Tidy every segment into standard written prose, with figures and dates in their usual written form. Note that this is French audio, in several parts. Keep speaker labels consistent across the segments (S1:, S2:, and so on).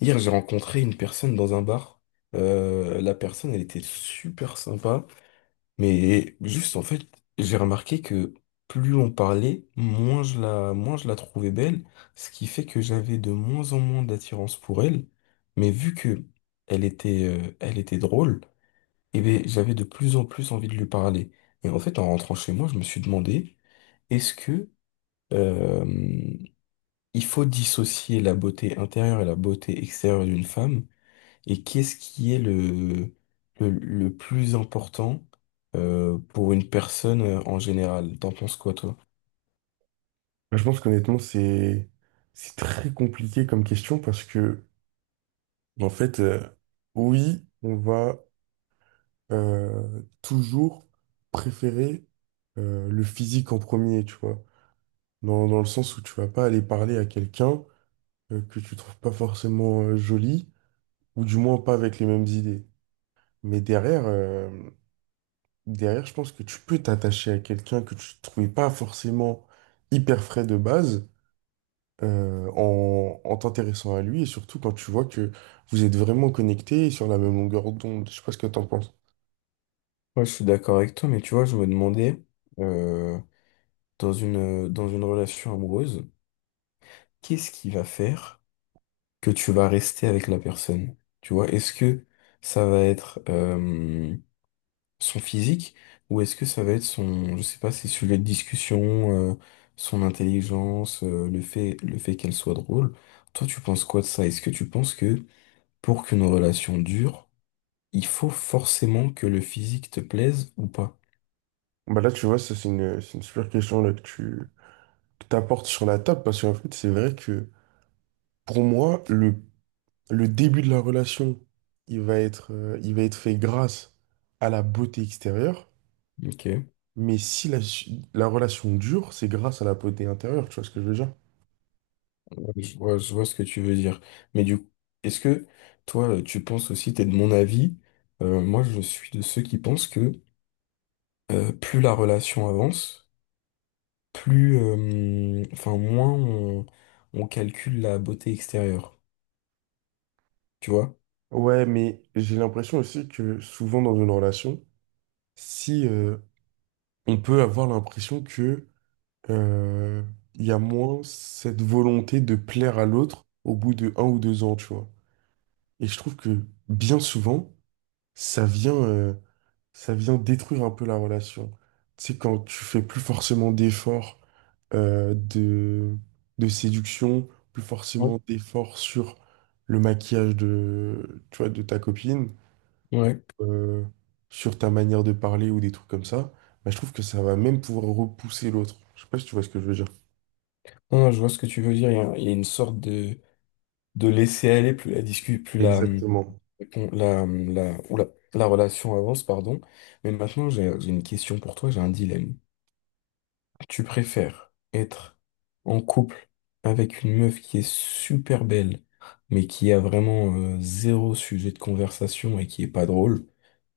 S1: Hier, j'ai rencontré une personne dans un bar. La personne, elle était super sympa. Mais juste, en fait, j'ai remarqué que plus on parlait, moins je la trouvais belle. Ce qui fait que j'avais de moins en moins d'attirance pour elle. Mais vu que elle était drôle, eh ben j'avais de plus en plus envie de lui parler. Et en fait, en rentrant chez moi, je me suis demandé, est-ce que, euh, il faut dissocier la beauté intérieure et la beauté extérieure d'une femme? Et qu'est-ce qui est le plus important pour une personne en général? T'en penses quoi, toi?
S2: Je pense qu'honnêtement, c'est très compliqué comme question parce que, en fait, oui, on va toujours préférer le physique en premier, tu vois. Dans le sens où tu vas pas aller parler à quelqu'un que tu trouves pas forcément joli, ou du moins pas avec les mêmes idées. Mais derrière, derrière, je pense que tu peux t'attacher à quelqu'un que tu trouvais pas forcément hyper frais de base en, en t'intéressant à lui et surtout quand tu vois que vous êtes vraiment connectés et sur la même longueur d'onde. Je sais pas ce que t'en penses.
S1: Ouais, je suis d'accord avec toi, mais tu vois, je me demandais, euh, dans une relation amoureuse, qu'est-ce qui va faire que tu vas rester avec la personne? Tu vois, est-ce que ça va être son physique, ou est-ce que ça va être je sais pas, ses sujets de discussion, son intelligence, le fait qu'elle soit drôle. Toi, tu penses quoi de ça? Est-ce que tu penses que pour qu'une relation dure, il faut forcément que le physique te plaise ou pas?
S2: Bah là, tu vois, ça, c'est une super question là, que tu que t'apportes sur la table parce qu'en fait, c'est vrai que pour moi, le début de la relation, il va être fait grâce à la beauté extérieure.
S1: Ok,
S2: Mais si la relation dure, c'est grâce à la beauté intérieure, tu vois ce que je veux dire?
S1: ouais, je vois ce que tu veux dire. Mais du coup, est-ce que toi, tu penses aussi, t'es de mon avis, moi je suis de ceux qui pensent que plus la relation avance, enfin, on calcule la beauté extérieure. Tu vois?
S2: Ouais, mais j'ai l'impression aussi que souvent dans une relation, si, on peut avoir l'impression que euh, il y a moins cette volonté de plaire à l'autre au bout de un ou deux ans, tu vois. Et je trouve que bien souvent, ça vient, euh, ça vient détruire un peu la relation. Tu sais, quand tu fais plus forcément d'efforts euh, de, de séduction, plus
S1: Ouais.
S2: forcément d'efforts sur le maquillage de, tu vois, de ta copine,
S1: Ouais.
S2: euh, sur ta manière de parler ou des trucs comme ça, bah, je trouve que ça va même pouvoir repousser l'autre. Je sais pas si tu vois ce que je veux dire.
S1: Non, non, je vois ce que tu veux dire. Il y a une sorte de laisser aller, plus la discute, plus la,
S2: Exactement.
S1: con- la, la, oula, la relation avance, pardon. Mais maintenant, j'ai une question pour toi, j'ai un dilemme. Tu préfères être en couple avec une meuf qui est super belle, mais qui a vraiment zéro sujet de conversation et qui est pas drôle?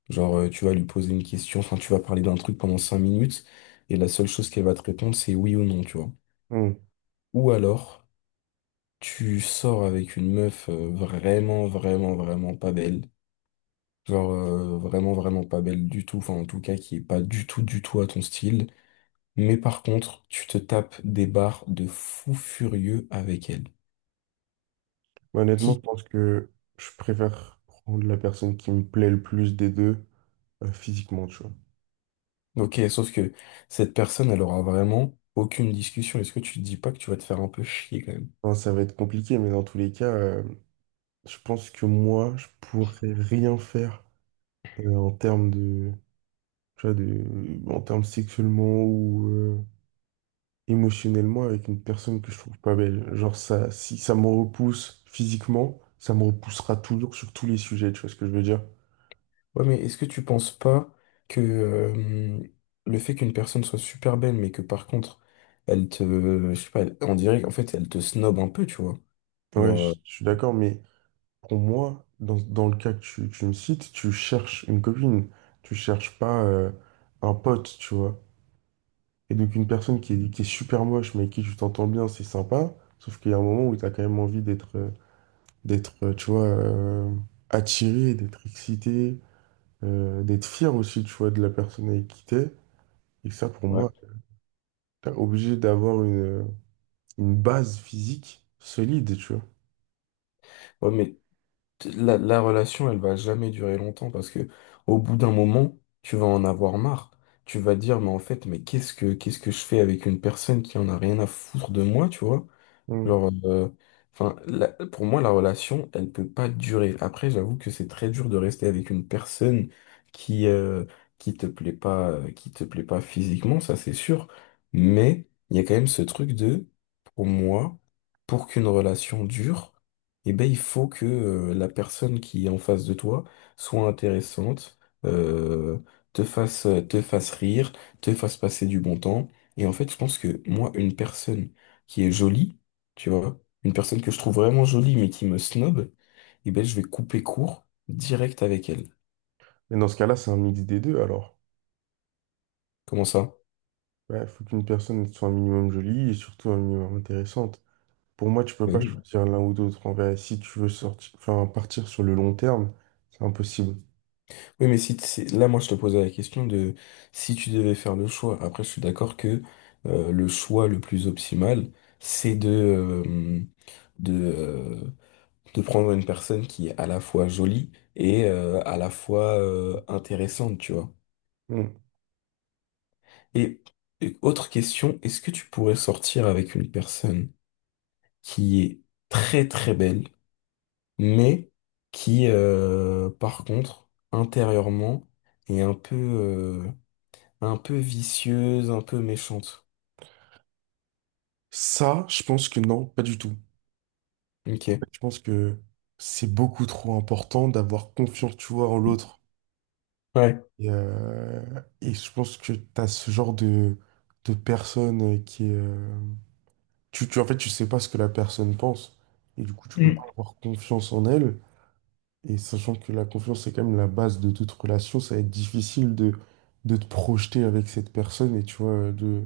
S1: Genre, tu vas lui poser une question, enfin, tu vas parler d'un truc pendant 5 minutes, et la seule chose qu'elle va te répondre, c'est oui ou non, tu vois.
S2: Hmm.
S1: Ou alors, tu sors avec une meuf vraiment, vraiment, vraiment pas belle. Genre, vraiment, vraiment pas belle du tout, enfin, en tout cas, qui est pas du tout, du tout à ton style. Mais par contre, tu te tapes des barres de fou furieux avec elle.
S2: Bah, honnêtement, je
S1: Qui?
S2: pense que je préfère prendre la personne qui me plaît le plus des deux, physiquement, tu vois.
S1: Ok, sauf que cette personne, elle aura vraiment aucune discussion. Est-ce que tu te dis pas que tu vas te faire un peu chier quand même?
S2: Enfin, ça va être compliqué, mais dans tous les cas, je pense que moi, je pourrais rien faire en termes de, tu vois, de, en termes sexuellement ou émotionnellement avec une personne que je trouve pas belle. Genre ça, si ça me repousse physiquement, ça me repoussera toujours sur tous les sujets, tu vois ce que je veux dire?
S1: Ouais, mais est-ce que tu penses pas que le fait qu'une personne soit super belle, mais que par contre, elle te, je sais pas, on dirait qu'en fait, elle te snob un peu, tu vois.
S2: Ouais,
S1: Genre,
S2: je suis d'accord, mais pour moi, dans le cas que tu me cites, tu cherches une copine, tu cherches pas un pote, tu vois. Et donc une personne qui est super moche, mais avec qui tu t'entends bien, c'est sympa, sauf qu'il y a un moment où tu as quand même envie d'être, d'être, euh, tu vois, euh, attiré, d'être excité, d'être fier aussi, tu vois, de la personne avec qui t'es. Et ça, pour
S1: ouais.
S2: moi, t'es obligé d'avoir une base physique solide, tu vois.
S1: Ouais, mais la relation, elle va jamais durer longtemps parce que au bout d'un moment, tu vas en avoir marre. Tu vas dire, mais en fait, mais qu'est-ce que je fais avec une personne qui en a rien à foutre de moi, tu vois?
S2: Mm.
S1: Genre, enfin, la- pour moi, la relation, elle peut pas durer. Après, j'avoue que c'est très dur de rester avec une personne qui, euh, qui te plaît pas physiquement, ça c'est sûr. Mais il y a quand même ce truc de, pour moi, pour qu'une relation dure, eh ben, il faut que, la personne qui est en face de toi soit intéressante, euh, te fasse rire, te fasse passer du bon temps. Et en fait, je pense que moi, une personne qui est jolie, tu vois. Une personne que je trouve vraiment jolie mais qui me snob, et ben je vais couper court direct avec elle.
S2: Mais dans ce cas-là, c'est un mix des deux, alors.
S1: Comment ça?
S2: Il faut qu'une personne soit un minimum jolie et surtout un minimum intéressante. Pour moi, tu peux pas
S1: Oui.
S2: choisir l'un ou l'autre. En vrai, si tu veux sortir, enfin, partir sur le long terme, c'est impossible.
S1: Oui, mais si là, moi, je te posais la question de si tu devais faire le choix. Après, je suis d'accord que le choix le plus optimal, c'est de, euh, de, euh, de prendre une personne qui est à la fois jolie et à la fois intéressante, tu vois.
S2: Mm.
S1: Et, et autre question, est-ce que tu pourrais sortir avec une personne qui est très très belle, mais qui, par contre, intérieurement, est un peu vicieuse, un peu méchante.
S2: Ça, je pense que non, pas du tout.
S1: Ok.
S2: Je pense que c'est beaucoup trop important d'avoir confiance, tu vois, en l'autre.
S1: Ouais.
S2: Et, euh, et je pense que tu as ce genre de personne qui est... en fait, tu sais pas ce que la personne pense. Et du coup, tu peux pas
S1: Mm.
S2: avoir confiance en elle. Et sachant que la confiance, c'est quand même la base de toute relation, ça va être difficile de te projeter avec cette personne et tu vois,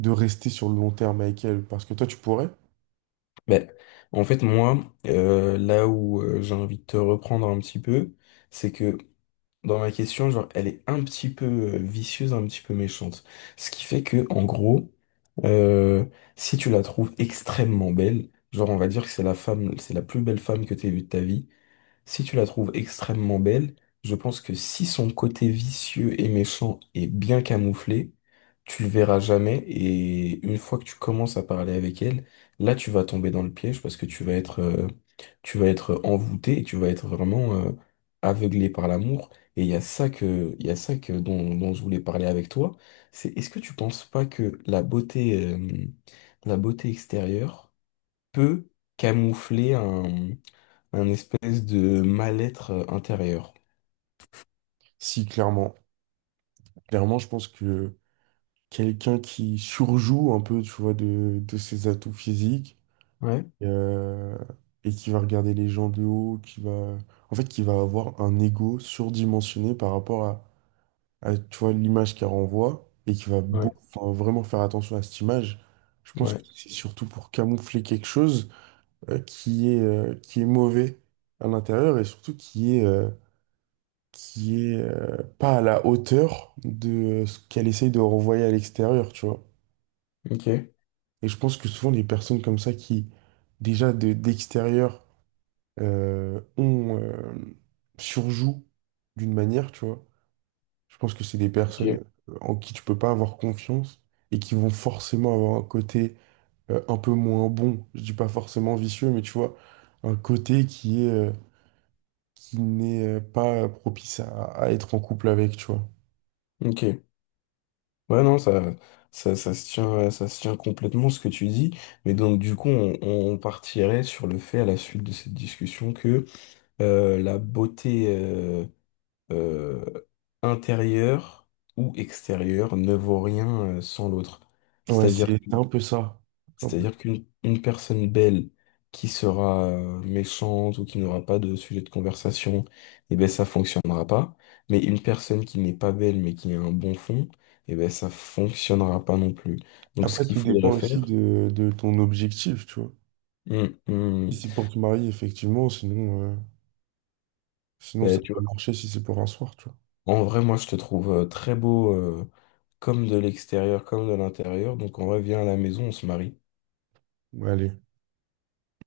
S2: de rester sur le long terme avec elle. Parce que toi, tu pourrais.
S1: Ben, en fait, moi, là où j'ai envie de te reprendre un petit peu, c'est que dans ma question, genre, elle est un petit peu vicieuse, un petit peu méchante. Ce qui fait que, en gros, euh, si tu la trouves extrêmement belle, genre, on va dire que c'est la plus belle femme que t'aies vue de ta vie. Si tu la trouves extrêmement belle, je pense que si son côté vicieux et méchant est bien camouflé, tu le verras jamais, et une fois que tu commences à parler avec elle, là tu vas tomber dans le piège parce que tu vas être envoûté et tu vas être vraiment, aveuglé par l'amour. Et il y a ça que dont je voulais parler avec toi. C'est est-ce que tu penses pas que la beauté extérieure peut camoufler un espèce de mal-être intérieur.
S2: Si, clairement. Clairement, je pense que quelqu'un qui surjoue un peu, tu vois, de ses atouts physiques,
S1: Ouais,
S2: et, euh, et qui va regarder les gens de haut, qui va, en fait, qui va avoir un ego surdimensionné par rapport à, tu vois, l'image qu'elle renvoie et qui va
S1: ouais,
S2: enfin, vraiment faire attention à cette image. Je pense que
S1: ouais,
S2: c'est surtout pour camoufler quelque chose qui est mauvais à l'intérieur et surtout qui est, pas à la hauteur de ce qu'elle essaye de renvoyer à l'extérieur, tu vois.
S1: ok,
S2: Et je pense que souvent les personnes comme ça qui, déjà d'extérieur, on surjoue d'une manière, tu vois. Je pense que c'est des
S1: ok.
S2: personnes en qui tu peux pas avoir confiance et qui vont forcément avoir un côté un peu moins bon. Je dis pas forcément vicieux, mais tu vois, un côté qui est qui n'est pas propice à être en couple avec, tu vois.
S1: Ok. Ouais, non, ça se tient complètement ce que tu dis. Mais donc, du coup, on partirait sur le fait, à la suite de cette discussion, que la beauté euh, intérieure ou extérieure ne vaut rien sans l'autre.
S2: Ouais,
S1: C'est-à-dire.
S2: c'est un peu ça. un peu-
S1: C'est-à-dire qu'une une personne belle qui sera méchante ou qui n'aura pas de sujet de conversation, eh ben ça fonctionnera pas. Mais une personne qui n'est pas belle mais qui a un bon fond, eh ben ça fonctionnera pas non plus. Donc ce
S2: Après,
S1: qu'il
S2: tout dépend
S1: faudrait
S2: aussi
S1: faire.
S2: de ton objectif, tu vois.
S1: Hmm,
S2: Si
S1: hmm,
S2: c'est pour te marier, effectivement, sinon, sinon ça
S1: ben, tu
S2: peut
S1: vois,
S2: marcher si c'est pour un soir, tu vois.
S1: en vrai moi je te trouve très beau, comme de l'extérieur comme de l'intérieur. Donc en vrai viens à la maison, on se marie.
S2: Ouais, allez.